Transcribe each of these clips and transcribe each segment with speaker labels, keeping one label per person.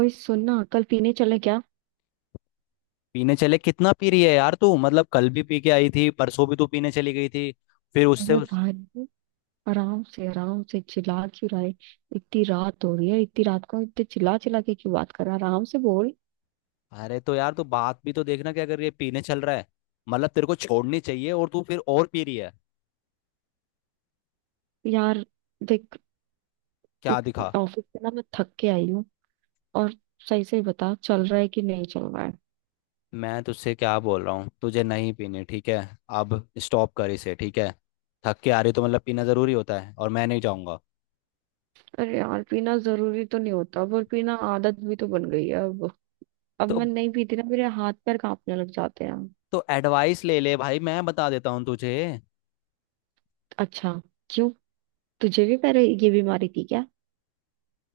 Speaker 1: ओए, सुनना। कल पीने चले क्या?
Speaker 2: पीने चले? कितना पी रही है यार तू। मतलब कल भी पी के आई थी, परसों भी तू पीने चली गई थी। फिर उससे
Speaker 1: अरे
Speaker 2: उस
Speaker 1: भाई, आराम से, आराम से। चिल्ला क्यों रहा है? इतनी रात हो रही है, इतनी रात को इतने चिल्ला चिल्ला के क्यों बात कर रहा है? आराम से बोल।
Speaker 2: अरे तो यार तू बात भी तो देखना क्या कर रही है। पीने चल रहा है, मतलब तेरे को छोड़नी चाहिए और तू फिर और पी रही है।
Speaker 1: यार देख,
Speaker 2: क्या दिखा।
Speaker 1: ऑफिस से ना मैं थक के आई हूँ। और सही से बता, चल रहा है कि नहीं चल रहा है?
Speaker 2: मैं तुझसे क्या बोल रहा हूँ, तुझे नहीं पीने, ठीक है। अब स्टॉप कर इसे, ठीक है। थक के आ रही तो मतलब पीना जरूरी होता है? और मैं नहीं जाऊंगा।
Speaker 1: अरे यार, पीना जरूरी तो नहीं होता पर पीना आदत भी तो बन गई है अब। अब
Speaker 2: तो
Speaker 1: मैं नहीं पीती ना, मेरे हाथ पैर कांपने लग जाते हैं।
Speaker 2: तो एडवाइस ले ले भाई, मैं बता देता हूँ तुझे।
Speaker 1: अच्छा, क्यों? तुझे भी पहले ये बीमारी थी क्या?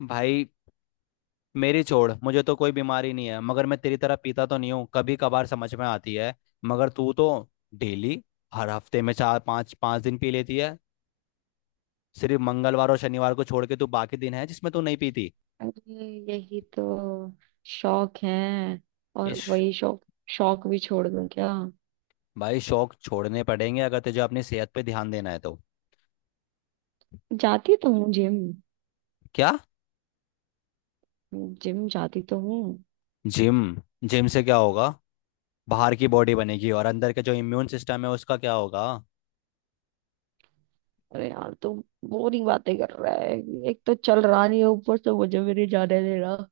Speaker 2: भाई मेरी छोड़, मुझे तो कोई बीमारी नहीं है, मगर मैं तेरी तरह पीता तो नहीं हूँ। कभी कभार समझ में आती है, मगर तू तो डेली, हर हफ्ते में चार पांच पांच दिन पी लेती है। सिर्फ मंगलवार और शनिवार को छोड़ के तू बाकी दिन है जिसमें तू नहीं पीती।
Speaker 1: अरे, यही तो शौक है। और
Speaker 2: इश।
Speaker 1: वही शौक, शौक भी छोड़ दूं क्या?
Speaker 2: भाई शौक छोड़ने पड़ेंगे, अगर तुझे अपनी सेहत पे ध्यान देना है तो।
Speaker 1: जाती तो हूँ जिम।
Speaker 2: क्या?
Speaker 1: जिम जाती तो हूँ।
Speaker 2: जिम जिम से क्या होगा? बाहर की बॉडी बनेगी और अंदर के जो इम्यून सिस्टम है उसका क्या होगा?
Speaker 1: अरे यार, तू बोरिंग बातें कर रहा है। एक तो चल रहा नहीं है, ऊपर से मुझे भी नहीं जाने दे रहा।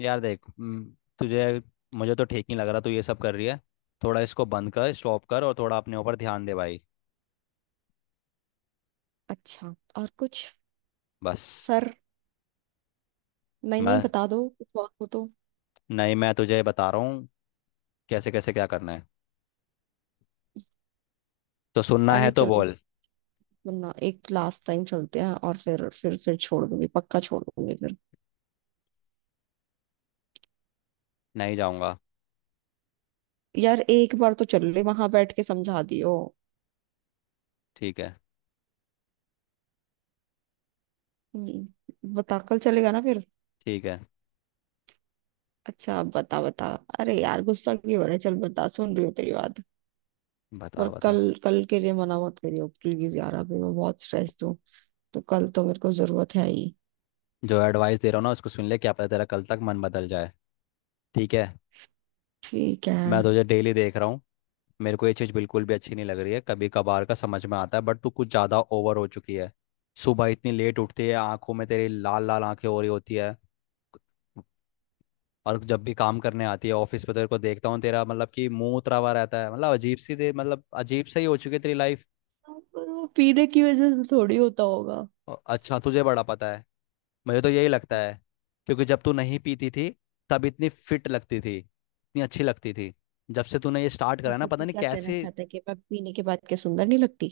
Speaker 2: यार देख, तुझे मुझे तो ठीक नहीं लग रहा तू ये सब कर रही है। थोड़ा इसको बंद कर, स्टॉप कर, और थोड़ा अपने ऊपर ध्यान दे भाई।
Speaker 1: अच्छा, और कुछ?
Speaker 2: बस।
Speaker 1: सर, नहीं नहीं,
Speaker 2: मैं
Speaker 1: बता दो कुछ और हो तो।
Speaker 2: नहीं मैं तुझे बता रहा हूँ कैसे कैसे क्या करना है। तो सुनना है
Speaker 1: अरे
Speaker 2: तो
Speaker 1: चल,
Speaker 2: बोल।
Speaker 1: सुनना, एक लास्ट टाइम चलते हैं और फिर छोड़ दूंगी, पक्का छोड़ दूंगी फिर।
Speaker 2: नहीं जाऊँगा।
Speaker 1: यार, एक बार तो चल ले, वहां बैठ के समझा दियो।
Speaker 2: ठीक है।
Speaker 1: बता, कल चलेगा ना फिर?
Speaker 2: ठीक है,
Speaker 1: अच्छा, बता बता। अरे यार, गुस्सा क्यों हो रहा है? चल बता, सुन रही हूँ तेरी बात।
Speaker 2: बता
Speaker 1: पर
Speaker 2: बता।
Speaker 1: कल, कल के लिए मना मत करियो प्लीज, यार अभी मैं बहुत स्ट्रेस्ड हूँ। तो कल तो मेरे को जरूरत है ही।
Speaker 2: जो एडवाइस दे रहा हूँ ना उसको सुन ले, क्या पता तेरा कल तक मन बदल जाए। ठीक है।
Speaker 1: ठीक है।
Speaker 2: मैं तुझे डेली देख रहा हूँ। मेरे को ये चीज़ बिल्कुल भी अच्छी नहीं लग रही है। कभी कभार का समझ में आता है, बट तू कुछ ज़्यादा ओवर हो चुकी है। सुबह इतनी लेट उठती है, आंखों में तेरी लाल लाल आंखें हो रही होती है। और जब भी काम करने आती है ऑफिस पे तो तेरे को देखता हूँ, तेरा मतलब कि मुंह उतरा हुआ रहता है। मतलब अजीब सी दे, मतलब अजीब सही हो चुकी है तेरी लाइफ।
Speaker 1: पर वो पीने की वजह से थोड़ी होता होगा।
Speaker 2: अच्छा तुझे बड़ा पता है। मुझे तो यही लगता है, क्योंकि जब तू नहीं पीती थी, तब इतनी फिट लगती थी, इतनी अच्छी लगती थी। जब से तूने ये स्टार्ट करा
Speaker 1: हाँ
Speaker 2: है ना,
Speaker 1: तो
Speaker 2: पता
Speaker 1: तू
Speaker 2: नहीं
Speaker 1: क्या कहना
Speaker 2: कैसे।
Speaker 1: चाहता है कि मैं पीने के बाद क्या सुंदर नहीं लगती?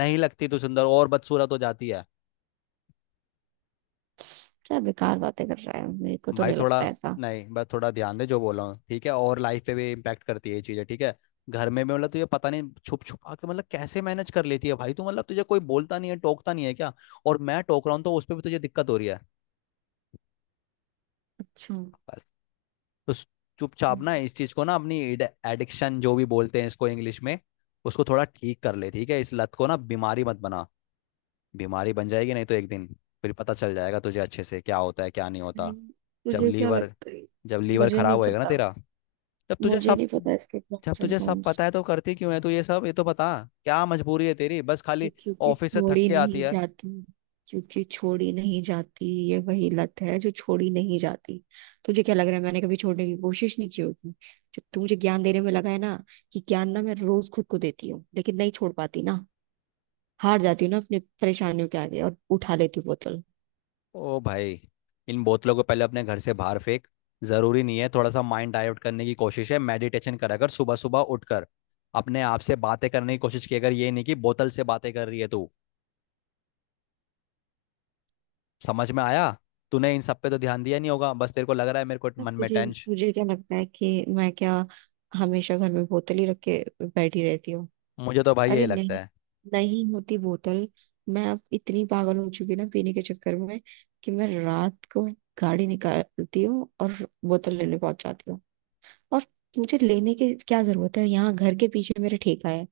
Speaker 2: नहीं लगती तू सुंदर और बदसूरत हो जाती है।
Speaker 1: क्या बेकार बातें कर रहा है, मेरे को तो
Speaker 2: भाई
Speaker 1: नहीं
Speaker 2: थोड़ा,
Speaker 1: लगता ऐसा।
Speaker 2: नहीं बस थोड़ा ध्यान दे जो बोल रहा हूँ, ठीक है। और लाइफ पे भी इम्पैक्ट करती है ये चीज़ें, ठीक है। घर में भी मतलब तुझे पता नहीं छुप छुपा के मतलब कैसे मैनेज कर लेती है भाई तू। मतलब तुझे कोई बोलता नहीं है, टोकता नहीं है क्या? और मैं टोक रहा हूँ तो उस पर भी तुझे दिक्कत हो रही है।
Speaker 1: अच्छा।
Speaker 2: पर तो स- चुपचाप ना इस चीज़ को ना अपनी एडिक्शन जो भी बोलते हैं इसको इंग्लिश में, उसको थोड़ा ठीक कर ले, ठीक है। इस लत को ना बीमारी मत बना, बीमारी बन जाएगी नहीं तो एक दिन। फिर पता चल जाएगा तुझे अच्छे से क्या होता है क्या नहीं होता।
Speaker 1: नहीं,
Speaker 2: जब
Speaker 1: तुझे क्या
Speaker 2: लीवर
Speaker 1: लगता है?
Speaker 2: जब लीवर
Speaker 1: मुझे
Speaker 2: खराब
Speaker 1: नहीं
Speaker 2: होएगा ना
Speaker 1: पता।
Speaker 2: तेरा, तब तुझे
Speaker 1: मुझे
Speaker 2: सब।
Speaker 1: नहीं पता इसके
Speaker 2: जब
Speaker 1: प्रॉस एंड।
Speaker 2: तुझे सब पता है तो करती क्यों है तू ये सब? ये तो बता क्या मजबूरी है तेरी, बस
Speaker 1: ये
Speaker 2: खाली
Speaker 1: क्योंकि
Speaker 2: ऑफिस से थक
Speaker 1: छोड़ी
Speaker 2: के आती
Speaker 1: नहीं
Speaker 2: है।
Speaker 1: जाती। क्योंकि छोड़ी नहीं जाती, ये वही लत है जो छोड़ी नहीं जाती। तुझे क्या लग रहा है, मैंने कभी छोड़ने की कोशिश नहीं की होगी? जो तू मुझे ज्ञान देने में लगा है ना, कि ज्ञान ना मैं रोज खुद को देती हूँ, लेकिन नहीं छोड़ पाती ना, हार जाती हूँ ना अपने परेशानियों के आगे और उठा लेती हूँ बोतल।
Speaker 2: ओ भाई इन बोतलों को पहले अपने घर से बाहर फेंक। जरूरी नहीं है, थोड़ा सा माइंड डाइवर्ट करने की कोशिश है। मेडिटेशन करा कर सुबह सुबह उठकर अपने आप से बातें करने की कोशिश किया कर, ये नहीं कि बोतल से बातें कर रही है तू। समझ में आया। तूने इन सब पे तो ध्यान दिया नहीं होगा, बस तेरे को लग रहा है मेरे को
Speaker 1: अब
Speaker 2: मन में
Speaker 1: तुझे
Speaker 2: टेंशन।
Speaker 1: तुझे क्या लगता है कि मैं क्या, हमेशा घर में बोतल ही रख के बैठी रहती हूँ?
Speaker 2: मुझे तो भाई
Speaker 1: अरे
Speaker 2: यही लगता
Speaker 1: नहीं,
Speaker 2: है।
Speaker 1: नहीं होती बोतल। मैं अब इतनी पागल हो चुकी ना पीने के चक्कर में कि मैं रात को गाड़ी निकालती हूँ और बोतल लेने पहुंच जाती हूँ। और मुझे लेने की क्या जरूरत है, यहाँ घर के पीछे मेरे ठेका है।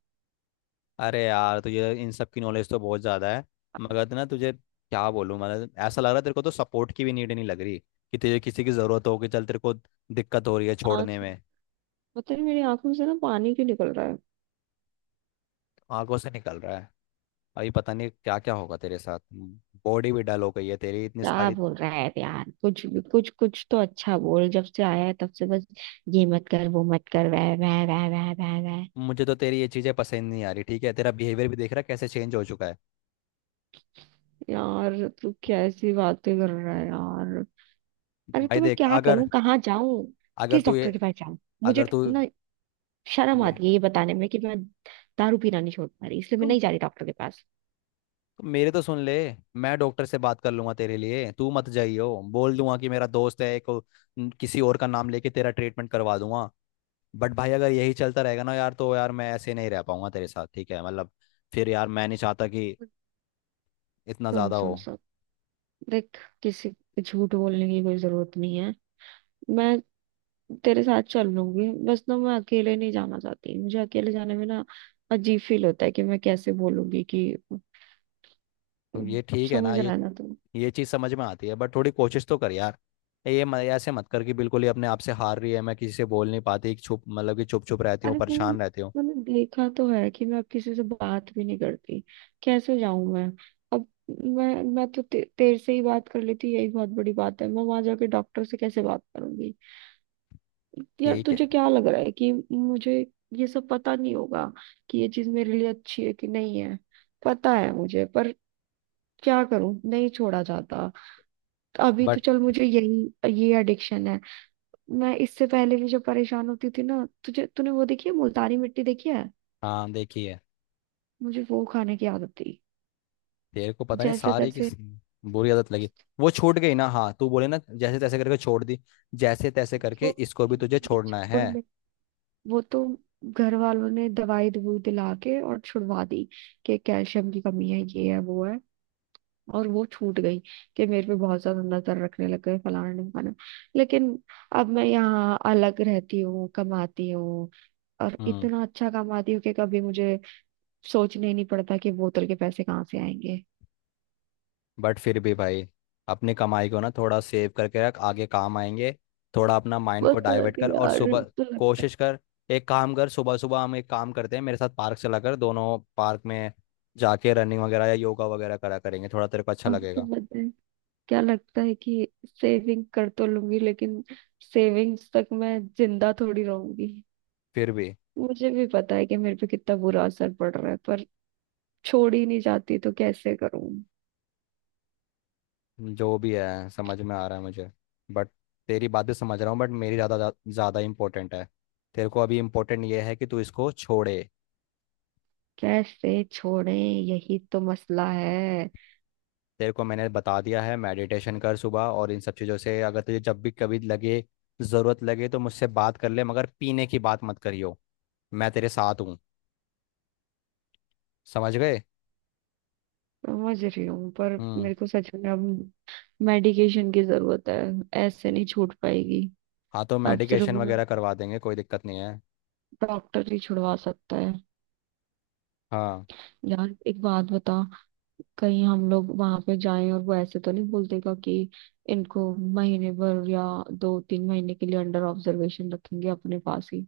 Speaker 2: अरे यार तुझे इन सब की नॉलेज तो बहुत ज़्यादा है, मगर ना तुझे क्या बोलूँ। मतलब ऐसा लग रहा है तेरे को तो सपोर्ट की भी नीड नहीं लग रही, कि तुझे किसी की ज़रूरत हो, कि चल तेरे को दिक्कत हो रही है
Speaker 1: आज
Speaker 2: छोड़ने में।
Speaker 1: पता नहीं मेरी आंखों से ना पानी क्यों निकल रहा है।
Speaker 2: आंखों से निकल रहा है? अभी पता नहीं क्या क्या होगा तेरे साथ। बॉडी भी डल हो गई है तेरी, इतनी
Speaker 1: क्या
Speaker 2: सारी।
Speaker 1: बोल रहा है यार, कुछ कुछ कुछ तो अच्छा बोल। जब से आया है तब से बस ये मत कर, वो मत कर, वह वह।
Speaker 2: मुझे तो तेरी ये चीज़ें पसंद नहीं आ रही, ठीक है। तेरा बिहेवियर भी देख रहा है कैसे चेंज हो चुका है।
Speaker 1: यार तू कैसी बातें कर रहा है यार। अरे, तो
Speaker 2: भाई
Speaker 1: मैं
Speaker 2: देख।
Speaker 1: क्या
Speaker 2: अगर
Speaker 1: करूं, कहाँ जाऊं?
Speaker 2: अगर
Speaker 1: किस
Speaker 2: तू ये
Speaker 1: डॉक्टर के पास जाऊं? मुझे
Speaker 2: अगर तू
Speaker 1: ना शर्म
Speaker 2: मे-
Speaker 1: आती है ये बताने में कि मैं दारू पीना नहीं छोड़ पा रही, इसलिए मैं
Speaker 2: तुम
Speaker 1: नहीं जा रही डॉक्टर के पास।
Speaker 2: मेरे तो सुन ले। मैं डॉक्टर से बात कर लूंगा तेरे लिए, तू मत जाइयो, बोल दूंगा कि मेरा दोस्त है एक। किसी और का नाम लेके तेरा ट्रीटमेंट करवा दूंगा। बट भाई अगर यही चलता रहेगा ना यार तो यार मैं ऐसे नहीं रह पाऊंगा तेरे साथ, ठीक है। मतलब फिर यार मैं नहीं चाहता कि इतना
Speaker 1: सुन
Speaker 2: ज़्यादा हो।
Speaker 1: सुन सुन, देख किसी को झूठ बोलने की कोई जरूरत नहीं है। मैं तेरे साथ चल लूंगी, बस ना मैं अकेले नहीं जाना चाहती। मुझे अकेले जाने में ना अजीब फील होता है कि मैं कैसे बोलूंगी कि,
Speaker 2: तो ये ठीक है ना
Speaker 1: समझ
Speaker 2: ये।
Speaker 1: रहा है ना?
Speaker 2: ये चीज़ समझ में आती है, बट थोड़ी कोशिश तो कर यार। ऐसे मत कर कि बिल्कुल ही अपने आप से हार रही है। मैं किसी से बोल नहीं पाती चुप, मतलब कि चुप चुप रहती हूँ,
Speaker 1: अरे वो,
Speaker 2: परेशान रहती हूँ।
Speaker 1: मैंने देखा तो है कि मैं अब किसी से बात भी नहीं करती। कैसे जाऊं मैं अब? मैं तो तेरे से ही बात कर लेती, यही बहुत बड़ी बात है, मैं वहां जाके डॉक्टर से कैसे बात करूंगी? यार
Speaker 2: ठीक
Speaker 1: तुझे
Speaker 2: है।
Speaker 1: क्या लग रहा है कि मुझे ये सब पता नहीं होगा कि ये चीज मेरे लिए अच्छी है कि नहीं है? पता है मुझे, पर क्या करूं, नहीं छोड़ा जाता। तो अभी तो
Speaker 2: बट
Speaker 1: चल मुझे, यही ये एडिक्शन है। मैं इससे पहले भी जो परेशान होती थी ना, तुझे तूने वो देखी है मुल्तानी मिट्टी देखी है।
Speaker 2: हाँ देखिए,
Speaker 1: मुझे वो खाने की आदत थी,
Speaker 2: तेरे को पता नहीं
Speaker 1: जैसे
Speaker 2: सारे की
Speaker 1: तैसे
Speaker 2: बुरी आदत लगी। वो छूट गई ना, हाँ तू बोले ना जैसे तैसे करके छोड़ दी, जैसे तैसे करके
Speaker 1: छोड़
Speaker 2: इसको भी
Speaker 1: दी
Speaker 2: तुझे
Speaker 1: थी,
Speaker 2: छोड़ना
Speaker 1: छोड़
Speaker 2: है।
Speaker 1: में वो तो घर वालों ने दवाई दवूई दिला के और छुड़वा दी कि कैल्शियम की कमी है, ये है वो है, और वो छूट गई। कि मेरे पे बहुत ज्यादा नजर रखने लग गए, फलाना ढिमकाना। लेकिन अब मैं यहाँ अलग रहती हूँ, कमाती हूँ। और
Speaker 2: हम्म।
Speaker 1: इतना अच्छा कमाती हूँ कि कभी मुझे सोचने ही नहीं पड़ता कि बोतल के पैसे कहाँ से आएंगे।
Speaker 2: बट फिर भी भाई अपनी कमाई को ना थोड़ा सेव करके रख, आगे काम आएंगे। थोड़ा अपना माइंड को
Speaker 1: बोतल
Speaker 2: डाइवर्ट
Speaker 1: भी
Speaker 2: कर और
Speaker 1: यार
Speaker 2: सुबह
Speaker 1: अब तो लगता है।
Speaker 2: कोशिश कर। एक काम कर, सुबह सुबह हम एक काम करते हैं, मेरे साथ पार्क चला कर दोनों, पार्क में जाके रनिंग वगैरह या योगा वगैरह करा करेंगे, थोड़ा तेरे को अच्छा
Speaker 1: अब तो
Speaker 2: लगेगा।
Speaker 1: लगता है, क्या लगता है कि सेविंग कर तो लूंगी, लेकिन सेविंग्स तक मैं जिंदा थोड़ी रहूंगी।
Speaker 2: फिर भी
Speaker 1: मुझे भी पता है कि मेरे पे कितना बुरा असर पड़ रहा है, पर छोड़ ही नहीं जाती तो कैसे करूं?
Speaker 2: जो भी है समझ में आ रहा है मुझे। बट तेरी बात भी समझ रहा हूँ, बट मेरी ज़्यादा ज़्यादा इम्पोर्टेंट है। तेरे को अभी इम्पोर्टेंट ये है कि तू इसको छोड़े।
Speaker 1: कैसे छोड़े, यही तो मसला है।
Speaker 2: तेरे को मैंने बता दिया है, मेडिटेशन कर सुबह, और इन सब चीज़ों से अगर तुझे जब भी कभी लगे, ज़रूरत लगे तो मुझसे बात कर ले, मगर पीने की बात मत करियो। मैं तेरे साथ हूँ। समझ गए।
Speaker 1: समझ रही हूँ पर
Speaker 2: हम्म।
Speaker 1: मेरे को सच में अब मेडिकेशन की जरूरत है। ऐसे नहीं छूट पाएगी,
Speaker 2: हाँ तो
Speaker 1: अब सिर्फ
Speaker 2: मेडिकेशन वगैरह करवा देंगे, कोई दिक्कत नहीं है।
Speaker 1: डॉक्टर ही छुड़वा सकता है।
Speaker 2: हाँ।
Speaker 1: यार एक बात बता, कहीं हम लोग वहां पे जाएं और वो ऐसे तो नहीं बोल देगा कि इनको महीने भर या दो तीन महीने के लिए अंडर ऑब्जर्वेशन रखेंगे अपने पास ही?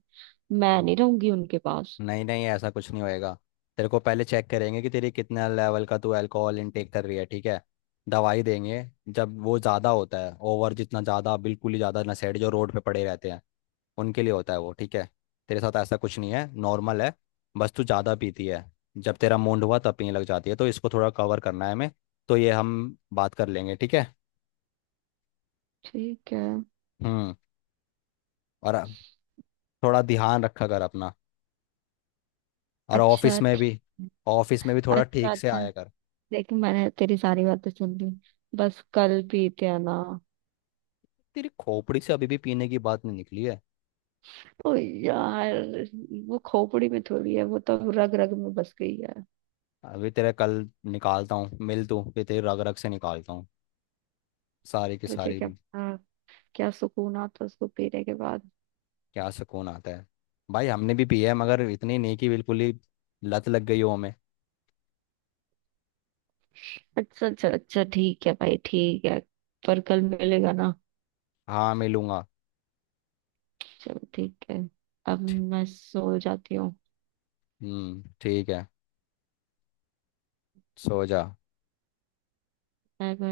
Speaker 1: मैं नहीं रहूंगी उनके पास।
Speaker 2: नहीं नहीं, ऐसा कुछ नहीं होएगा। तेरे को पहले चेक करेंगे कि तेरी कितना लेवल का तू अल्कोहल इनटेक कर रही है, ठीक है। दवाई देंगे। जब वो ज़्यादा होता है ओवर, जितना ज़्यादा बिल्कुल ही ज़्यादा नशेड़ी जो रोड पे पड़े रहते हैं उनके लिए होता है वो, ठीक है। तेरे साथ ऐसा कुछ नहीं है, नॉर्मल है। बस तू ज़्यादा पीती है, जब तेरा मूड हुआ तब पीने लग जाती है, तो इसको थोड़ा कवर करना है हमें। तो ये हम बात कर लेंगे, ठीक है।
Speaker 1: ठीक है।
Speaker 2: हम्म। और थोड़ा ध्यान रखा कर अपना, और
Speaker 1: अच्छा
Speaker 2: ऑफिस में
Speaker 1: ठीक
Speaker 2: भी, ऑफिस में भी
Speaker 1: है।
Speaker 2: थोड़ा
Speaker 1: अच्छा
Speaker 2: ठीक से
Speaker 1: अच्छा,
Speaker 2: आया कर।
Speaker 1: देख मैंने तेरी सारी बातें सुन ली, बस कल पीते हैं ना?
Speaker 2: तेरी खोपड़ी से अभी भी पीने की बात नहीं निकली है।
Speaker 1: ओ यार, वो खोपड़ी में थोड़ी है, वो तो रग रग में बस गई है।
Speaker 2: अभी तेरा कल निकालता हूँ मिल तू, फिर तेरी रग रग से निकालता हूँ सारी की
Speaker 1: तुझे
Speaker 2: सारी।
Speaker 1: क्या आ, क्या सुकून आता उसको पीने के बाद?
Speaker 2: क्या सुकून आता है? भाई हमने भी पिया है मगर इतनी नहीं कि बिल्कुल ही लत लग गई हो हमें।
Speaker 1: अच्छा अच्छा अच्छा, ठीक है भाई, ठीक है। पर कल मिलेगा ना?
Speaker 2: हाँ मिलूंगा।
Speaker 1: चलो ठीक है। अब मैं सो जाती हूँ।
Speaker 2: हम्म, ठीक है। सो जा।
Speaker 1: बाय।